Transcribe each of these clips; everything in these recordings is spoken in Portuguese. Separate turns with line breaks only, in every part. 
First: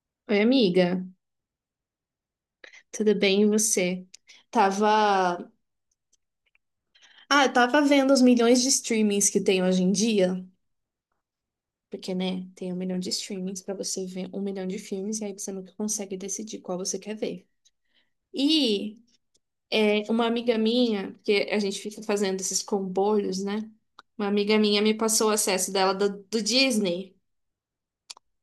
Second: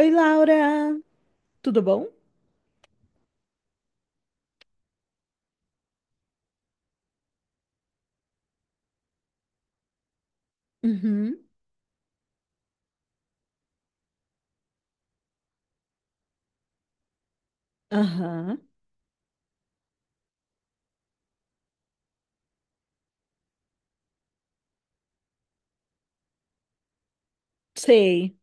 Oi,
Oi, amiga.
Laura, tudo bom?
Tudo bem, e você? Tava. Ah, eu tava vendo os milhões de streamings que tem hoje em dia.
Uhum,
Porque, né, tem um milhão de streamings pra você ver um milhão de filmes e aí você nunca consegue decidir qual você quer ver.
aham,
E uma amiga minha, porque a gente fica fazendo esses comboios, né? Uma amiga minha me passou o acesso dela do Disney.
sei.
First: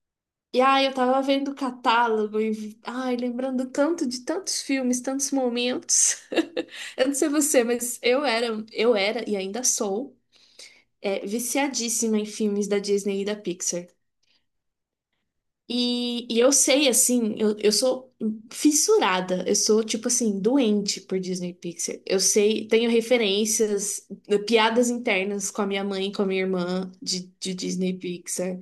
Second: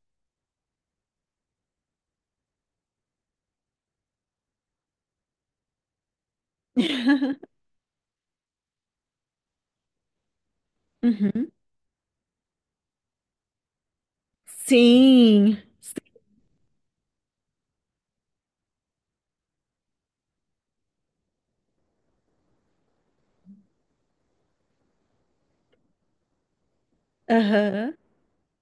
E ai, eu tava vendo o catálogo e ai, lembrando tanto de tantos filmes, tantos momentos. Eu não sei você, mas eu era e ainda sou,
Uhum.
viciadíssima em filmes da Disney e da Pixar.
Sim,
E eu sei, assim, eu sou fissurada, eu sou, tipo assim, doente por Disney e Pixar. Eu sei, tenho referências, piadas internas com a minha mãe e com a minha irmã de Disney
aham,
e Pixar.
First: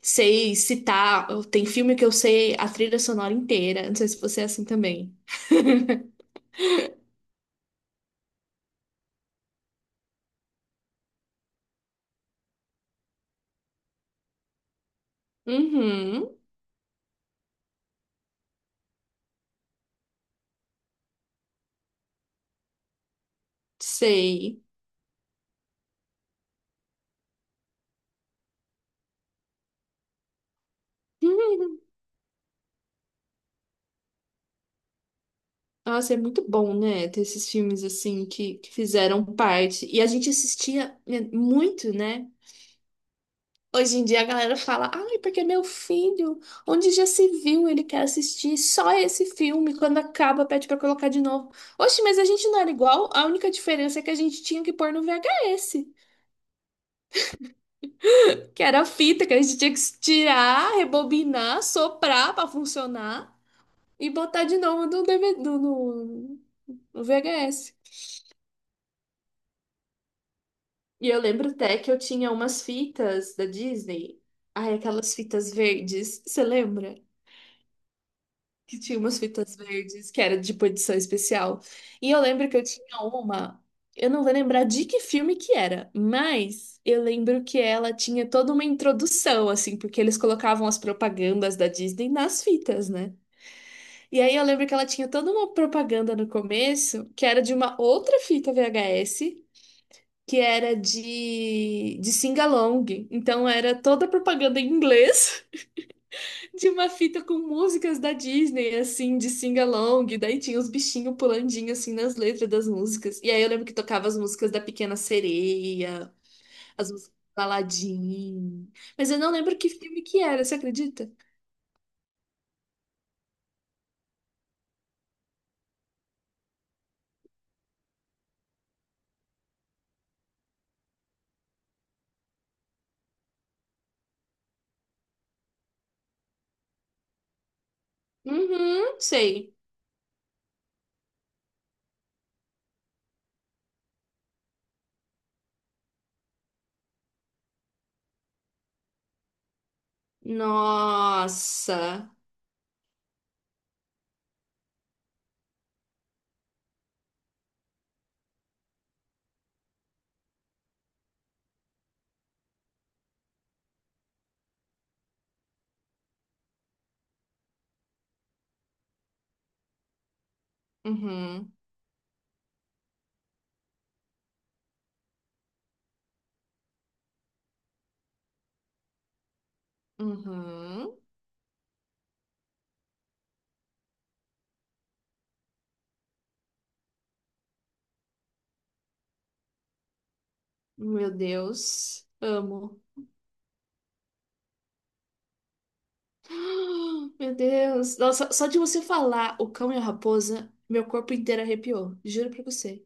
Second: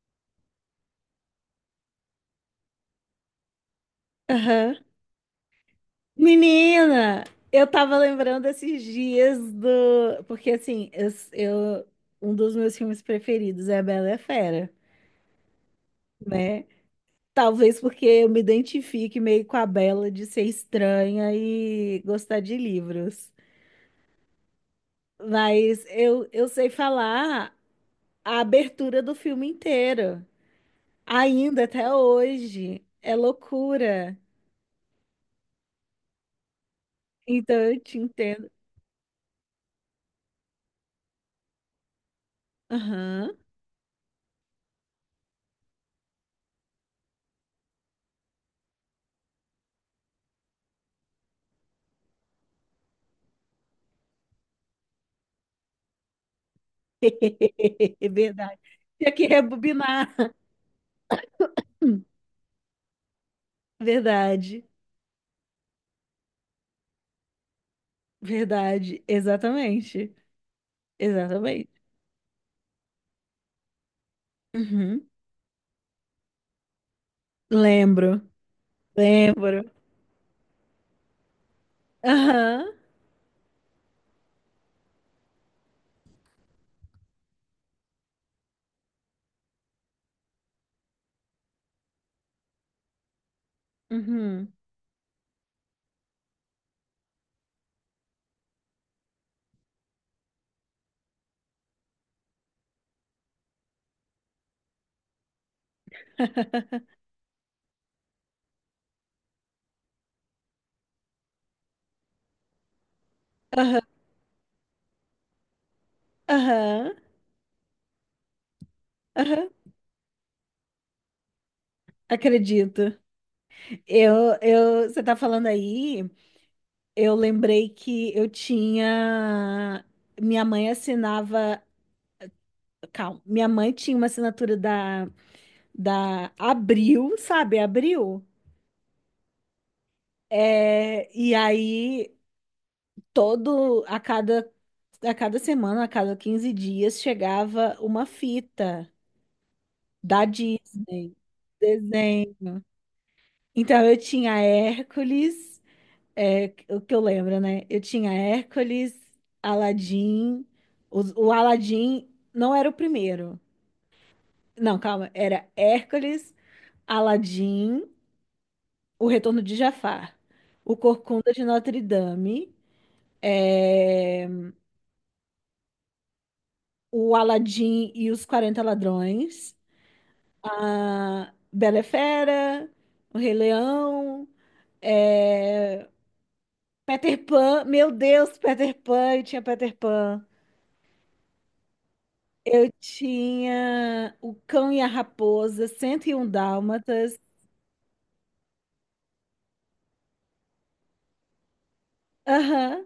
Sei citar, tem filme que eu sei a trilha sonora inteira. Não sei se você é assim
aham.
também.
Menina, eu tava lembrando esses dias. Porque, assim, um dos meus filmes preferidos é a Bela e a Fera,
Uhum,
né? Talvez porque eu me identifique meio com a Bela de ser estranha e gostar de livros.
sei.
Mas eu sei falar a abertura do filme inteiro. Ainda
Uhum.
até hoje. É loucura.
Nossa, é muito bom, né? Ter esses
Então eu
filmes
te
assim
entendo.
que fizeram parte. E a gente assistia, né, muito, né?
Aham.
Hoje em dia a galera fala, ai, porque meu filho, onde já se viu, ele quer assistir só esse filme. Quando acaba, pede pra colocar de novo. Oxe, mas a gente não era igual, a única diferença é que a gente tinha que pôr no VHS.
É verdade.
Que era a
Tinha
fita
que
que a gente tinha que
rebobinar.
tirar, rebobinar,
Hum.
soprar pra funcionar e botar de
Verdade.
novo no, DVD, no VHS.
Verdade. Exatamente.
E eu lembro
Exatamente.
até que eu tinha umas fitas da Disney. Ai,
Uhum.
aquelas fitas verdes. Você lembra?
Lembro.
Que tinha umas fitas
Lembro.
verdes que era de edição especial. E eu lembro que eu
Aham.
tinha uma. Eu não vou lembrar de que filme que era, mas eu lembro que ela tinha toda uma introdução, assim, porque eles colocavam as propagandas da Disney nas fitas, né? E aí eu
Uhum.
lembro que ela tinha toda uma propaganda no começo, que era de uma outra fita VHS, que era de sing-along. Então era toda propaganda em inglês de uma fita com músicas da Disney, assim, de sing-along. Daí tinha os bichinhos pulandinho, assim, nas letras das músicas. E aí eu lembro que
Aham.
tocava as músicas da Pequena Sereia,
Aham.
as músicas do Aladdin. Mas eu não
Aham.
lembro que filme que era, você acredita?
Acredito. Você tá falando aí, eu lembrei que eu tinha. Minha mãe assinava. Calma. Minha mãe tinha uma assinatura da Abril, sabe? Abril.
Uhum, sei.
É, e aí, todo, a cada, a cada semana, a cada 15 dias, chegava uma fita da Disney,
Nossa.
desenho. Então, eu tinha Hércules, é, o que eu lembro, né? Eu tinha Hércules, Aladim o o Aladim não era o primeiro. Não, calma, era Hércules, Aladim, O Retorno de Jafar, O Corcunda de
Uhum.
Notre Dame, é, O Aladim e os 40 Ladrões,
Uhum.
a Bela e Fera, O Rei Leão, é, Peter Pan, meu Deus, Peter Pan, eu tinha Peter Pan.
Meu Deus.
Eu
Amo.
tinha O Cão e a Raposa, 101 Dálmatas.
Meu Deus. Nossa, só de você falar O Cão e a Raposa, meu corpo inteiro arrepiou. Juro pra você.
Aham,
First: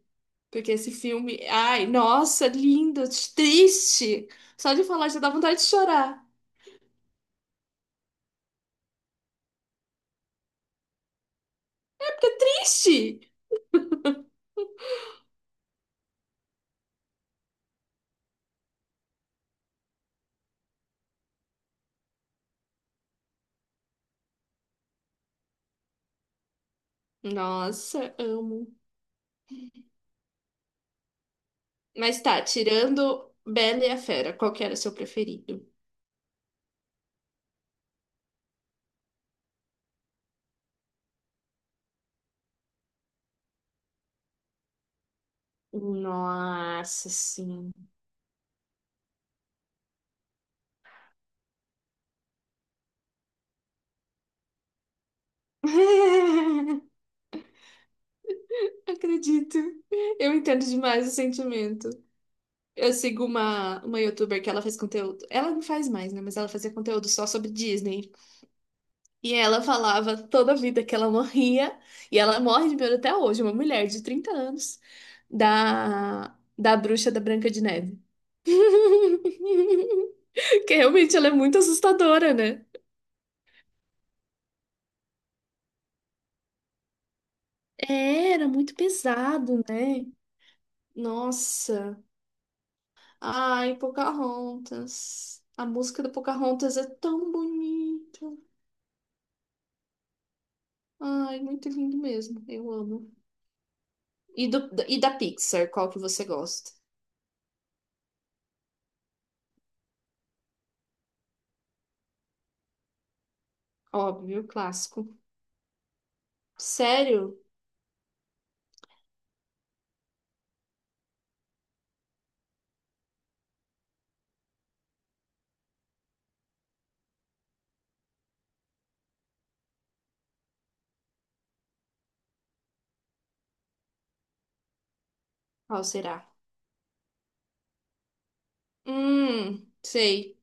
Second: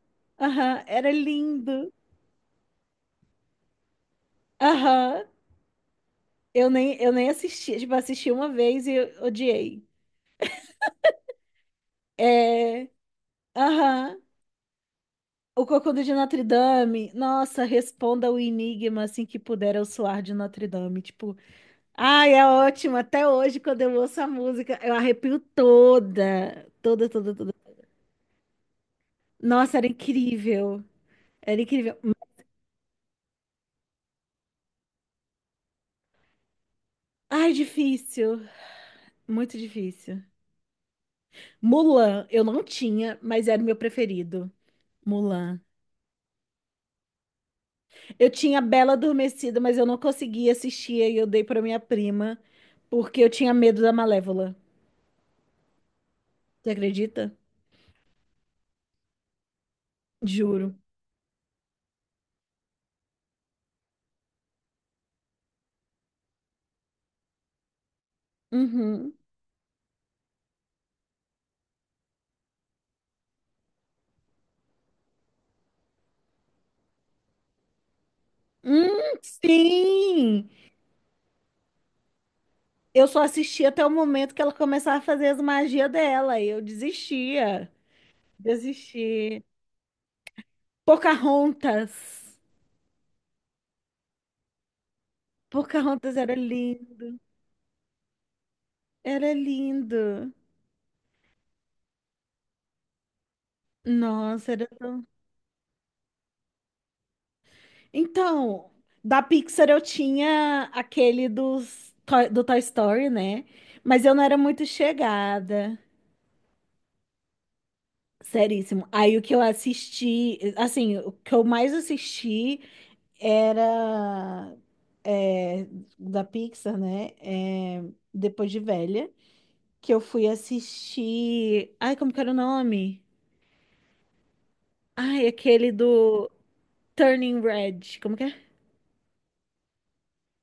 Porque
aham,
esse
era
filme. Ai,
lindo.
nossa, lindo. Triste. Só de falar já
Aham.
dá vontade de chorar.
Eu nem assisti, tipo, assisti uma vez e eu odiei. É.
Triste.
Aham. O Cocudo de Notre Dame. Nossa, responda o enigma assim que puder eu suar de Notre Dame. Tipo, ai, é ótimo. Até hoje, quando eu ouço a música, eu arrepio toda. Toda, toda, toda.
Nossa, amo.
Nossa, era incrível. Era incrível.
Mas tá, tirando Bela e a Fera, qual que era o seu preferido?
Ai, difícil. Muito difícil. Mulan, eu não tinha, mas era o meu preferido. Mulan.
Nossa, sim.
Eu tinha Bela Adormecida, mas eu não conseguia assistir e eu dei pra minha prima, porque eu tinha medo da Malévola. Você acredita?
Acredito. Eu entendo
Juro.
demais o sentimento. Eu sigo uma youtuber que ela faz conteúdo. Ela não faz mais, né? Mas ela fazia conteúdo só sobre Disney.
Uhum.
E ela falava toda a vida que ela morria. E ela morre de medo até hoje, uma mulher de 30 anos, da bruxa da Branca de Neve.
Sim!
Que realmente ela é muito assustadora, né?
Eu só assisti até o momento que ela começava a fazer as magias dela e eu desistia.
É. Era muito
Desisti.
pesado, né? Nossa.
Pocahontas.
Ai, Pocahontas. A música do
Pocahontas era
Pocahontas é
lindo.
tão bonita.
Era lindo.
Ai, muito lindo mesmo. Eu amo. E,
Nossa, era.
do, e da Pixar, qual que você gosta?
Então, da Pixar eu tinha aquele do Toy Story, né? Mas eu não era
Óbvio,
muito
clássico.
chegada.
Sério?
Seríssimo. Aí o que eu assisti, assim, o que eu mais assisti era, é, da Pixar, né? É, depois de velha, que eu fui assistir. Ai, como que era o nome? Ai, aquele
Qual será?
do Turning Red. Como que é?
Sei.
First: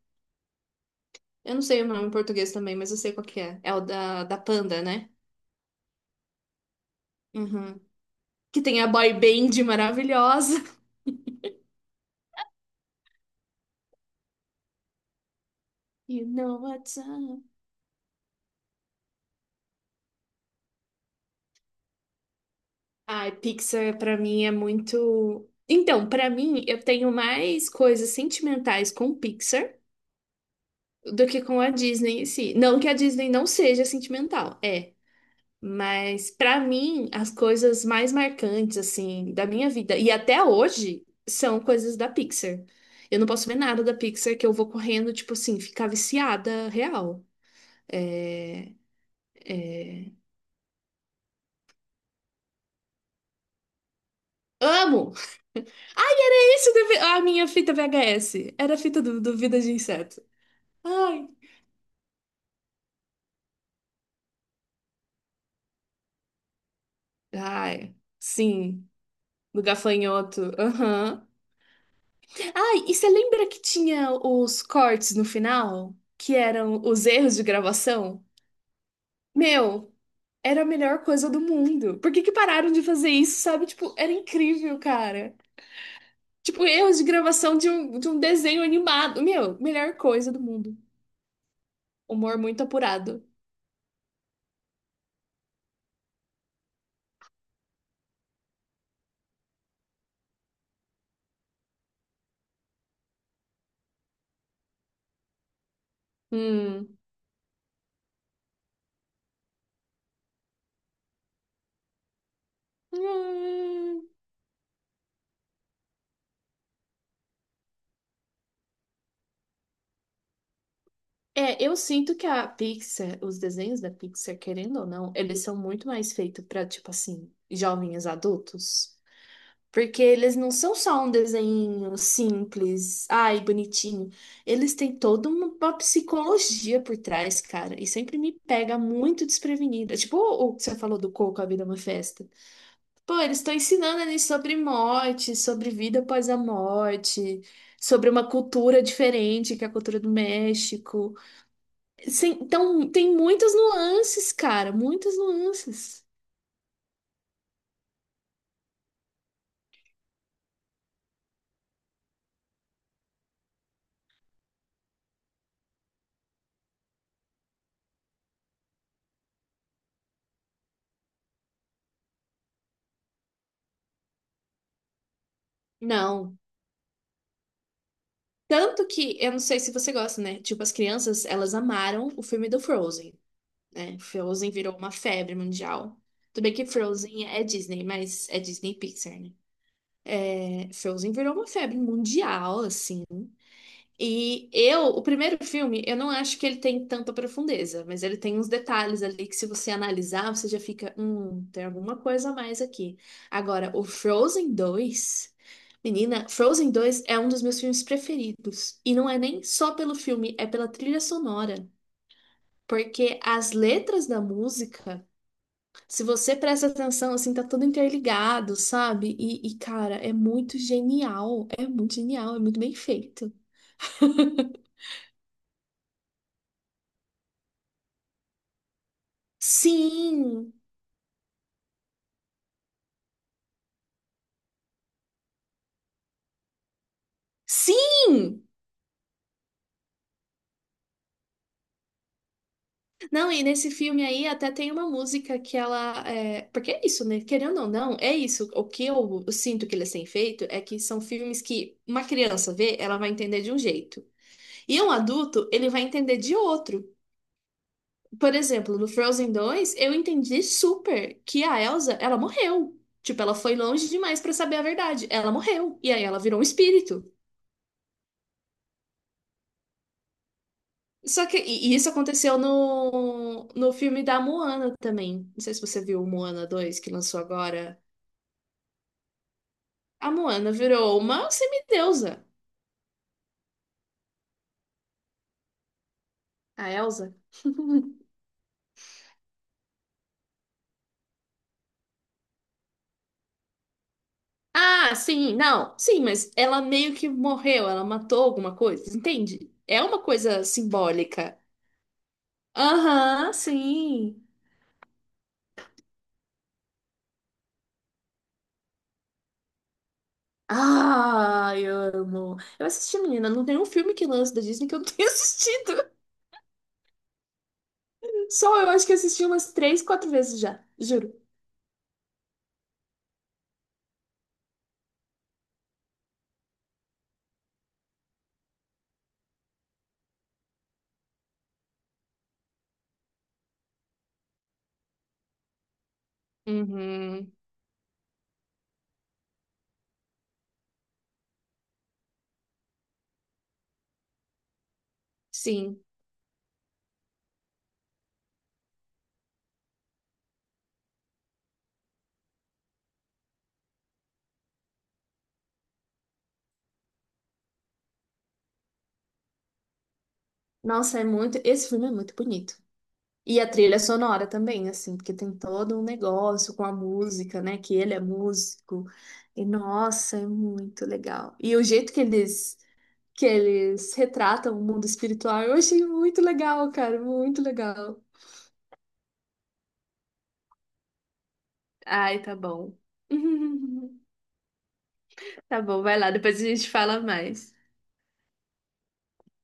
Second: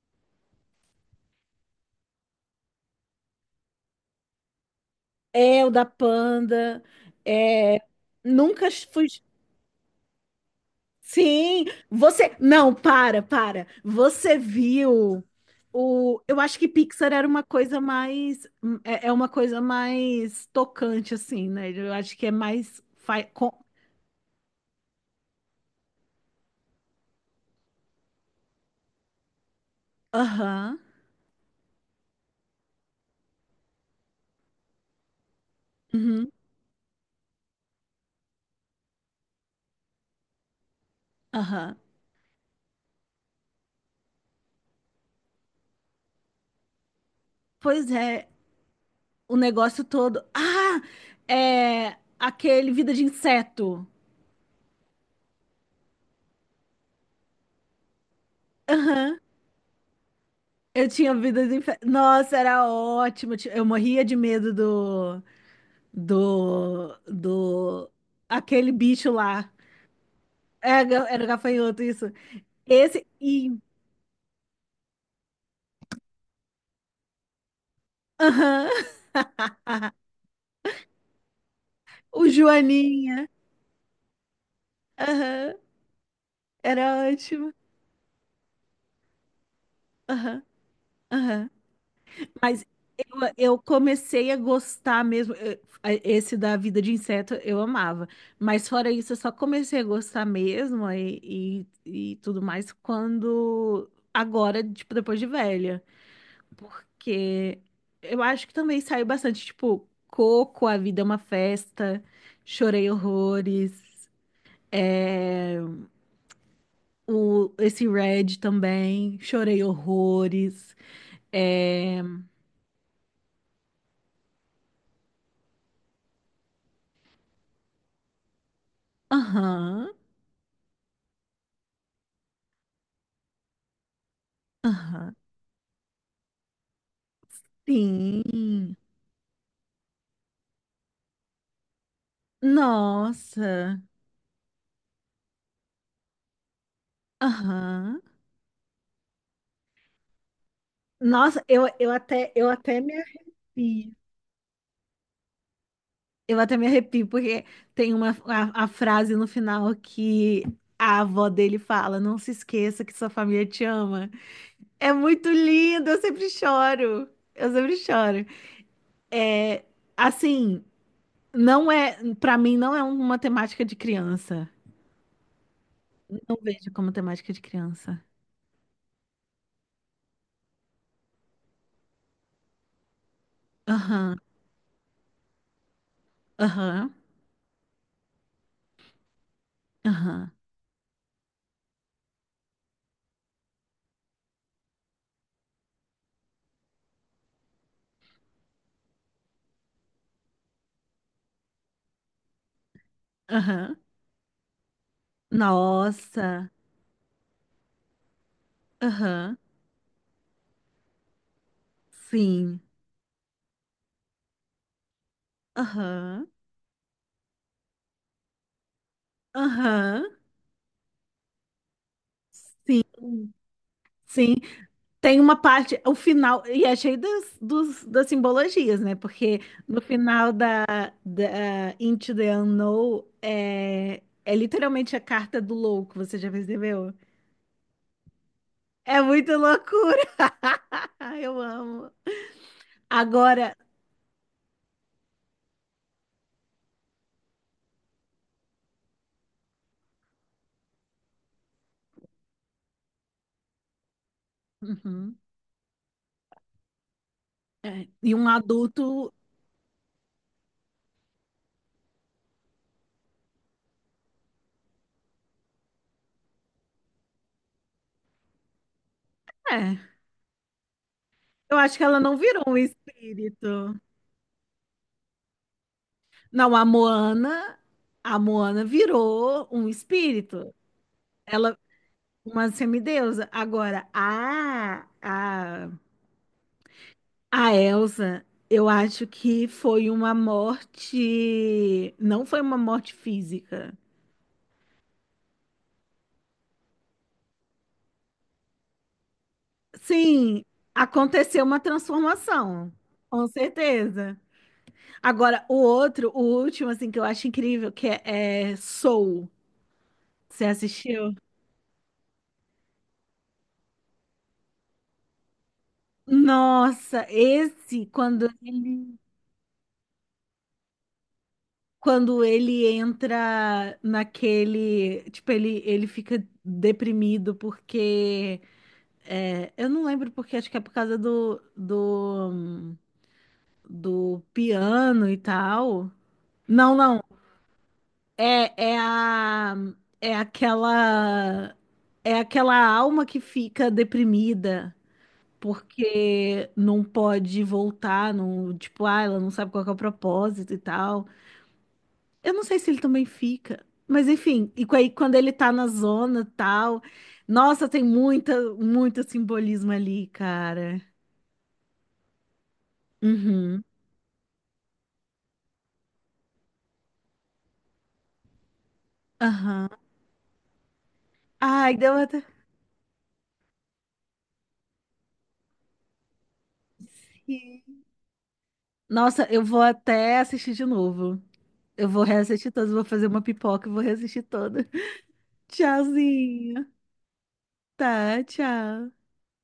Eu não sei o nome em português também, mas eu sei qual que é. É o da Panda, né?
É, o da Panda. É,
Uhum. Que
nunca
tem a
fui.
boy band maravilhosa.
Sim, você. Não, para, para. Você viu. O,
You
eu
know
acho que
what's
Pixar era
up.
uma coisa mais, é uma coisa mais tocante, assim, né? Eu acho que é mais,
Ai, Pixar pra mim é muito. Então, pra mim, eu tenho mais coisas sentimentais com Pixar
aham,
do que com a Disney em si. Não que a Disney não seja sentimental, é.
uhum,
Mas para mim, as coisas mais marcantes assim da minha vida e até hoje são
aham.
coisas da Pixar. Eu não posso ver nada da Pixar que eu vou correndo, tipo assim, ficar viciada real.
Pois é,
É,
o negócio
é.
todo. Ah, é aquele Vida de Inseto.
Amo! Ai, era isso da a minha fita VHS. Era a fita
Aham,
do Vida de Inseto.
eu tinha
Ai,
Vida de Inseto. Nossa, era ótimo. Eu morria de medo do, do,
ai,
aquele
sim,
bicho lá.
do gafanhoto.
É, era
Aham.
gafanhoto, isso.
Ai, e
Esse
você lembra
e,
que tinha os cortes no final, que eram os erros de gravação?
aham,
Meu. Era a melhor coisa do mundo. Por que
o
que pararam de fazer
Joaninha.
isso, sabe? Tipo, era incrível, cara.
Aham,
Tipo, erros de
era ótimo.
gravação de um desenho animado. Meu, melhor coisa do
Aham,
mundo.
aham.
Humor muito
Mas eu,
apurado.
eu comecei a gostar mesmo. Esse da vida de inseto eu amava. Mas fora isso, eu só comecei a gostar mesmo e tudo mais quando. Agora, tipo, depois de velha.
Hum.
Porque eu acho que também saiu bastante, tipo, Coco, A Vida é uma Festa, Chorei
Hum.
Horrores, é, esse Red também, Chorei Horrores.
É, eu
É,
sinto que a Pixar, os desenhos da Pixar, querendo ou não, eles são muito mais feitos pra, tipo assim, jovens adultos.
aham.
Porque eles não são só um desenho simples, ai, bonitinho. Eles têm
Aham.
toda uma psicologia por trás, cara. E sempre me
Sim.
pega muito desprevenida. Tipo o que você falou do Coco, A Vida é uma Festa. Pô, eles estão
Nossa.
ensinando ali sobre morte, sobre vida após a morte,
Aham.
sobre uma cultura diferente, que é a cultura do México.
Nossa, eu, eu até eu até
Então,
me
tem muitas
arrepio.
nuances, cara, muitas nuances.
Eu até me arrepio porque tem a frase no final que a avó dele fala: "Não se esqueça que sua família te ama". É muito lindo, eu sempre choro. Eu sempre choro. É, assim, não é, para mim não é uma temática de criança. Não
Não.
vejo como temática de criança.
Tanto que, eu não sei se você gosta, né? Tipo, as crianças, elas amaram o filme do Frozen, né?
Aham.
Frozen virou uma febre mundial. Tudo bem que
Aham.
Frozen é Disney, mas é Disney Pixar, né?
Aham.
É, Frozen virou uma febre mundial, assim. E eu, o primeiro filme, eu não acho que ele tem tanta profundeza, mas ele tem uns detalhes ali que se você analisar, você já fica, tem alguma coisa a mais aqui. Agora,
Aham.
o Frozen 2, menina,
Nossa.
Frozen 2 é um dos meus filmes preferidos. E não é
Aham.
nem só pelo filme, é pela trilha sonora.
Sim.
Porque as letras da música, se
Aham.
você presta atenção, assim, tá tudo interligado, sabe? E, cara,
Aham.
é muito genial. É muito genial, é muito bem
Sim.
feito.
Sim. Tem uma parte, o final, e é cheio dos, das simbologias, né? Porque no final
Sim!
da Into the Unknown é literalmente a carta do louco, você já percebeu?
Sim!
É muito loucura. Eu amo.
Não, e
Agora,
nesse filme aí até tem uma música que ela. Porque é isso, né? Querendo ou não, é isso. O que eu sinto que eles têm feito é que são filmes que uma criança vê, ela vai entender de um jeito. E um
uhum,
adulto, ele vai entender de outro.
é, e um
Por exemplo, no
adulto,
Frozen 2 eu entendi super que a Elsa, ela morreu. Tipo, ela foi longe demais pra saber a verdade. Ela morreu. E aí ela virou um espírito.
é,
Só que
eu
e
acho que
isso
ela não
aconteceu
virou um
no
espírito.
filme da Moana também. Não sei se você viu o Moana
Não,
dois que lançou agora.
A Moana virou um
A Moana
espírito.
virou uma
Ela,
semideusa,
uma semideusa. Agora, a, a,
a Elsa.
a Elsa, eu acho que foi uma morte. Não foi uma morte física.
Ah, sim, não, sim, mas ela meio que morreu, ela matou alguma coisa, entende? É uma coisa
Sim,
simbólica.
aconteceu uma transformação. Com
Aham,
certeza.
sim.
Agora, o outro, o último, assim, que eu acho incrível, que é Soul. Você assistiu?
Ah, eu amo. Eu assisti, menina, não tem um filme que lança da Disney que eu não tenha assistido.
Nossa, esse, quando
Só eu acho que
ele
assisti umas três, quatro vezes já, juro.
quando ele entra naquele, tipo, ele fica deprimido porque eu não lembro porque, acho que é por causa do piano e tal. Não, não.
Uhum.
É, é a, é aquela, é aquela alma que fica deprimida
Sim.
porque não pode voltar, não, tipo, ah, ela não sabe qual que é o propósito e tal. Eu não sei se ele também fica, mas enfim, e aí quando ele tá na zona tal, nossa, tem muito simbolismo ali, cara.
Nossa, é muito. Esse filme é muito bonito. E a
Uhum.
trilha sonora também, assim, porque tem todo um negócio com a música, né? Que ele é músico. E
Aham.
nossa, é muito legal. E o
Ai,
jeito
deu
que
até.
eles retratam o mundo espiritual, eu achei muito legal, cara, muito
Sim.
legal.
Nossa, eu vou até assistir de novo. Eu vou
Ai, tá
reassistir todas,
bom.
vou fazer uma pipoca e vou reassistir toda.
Tá bom, vai lá, depois a
Tchauzinho.
gente fala mais.
Tá, tchau.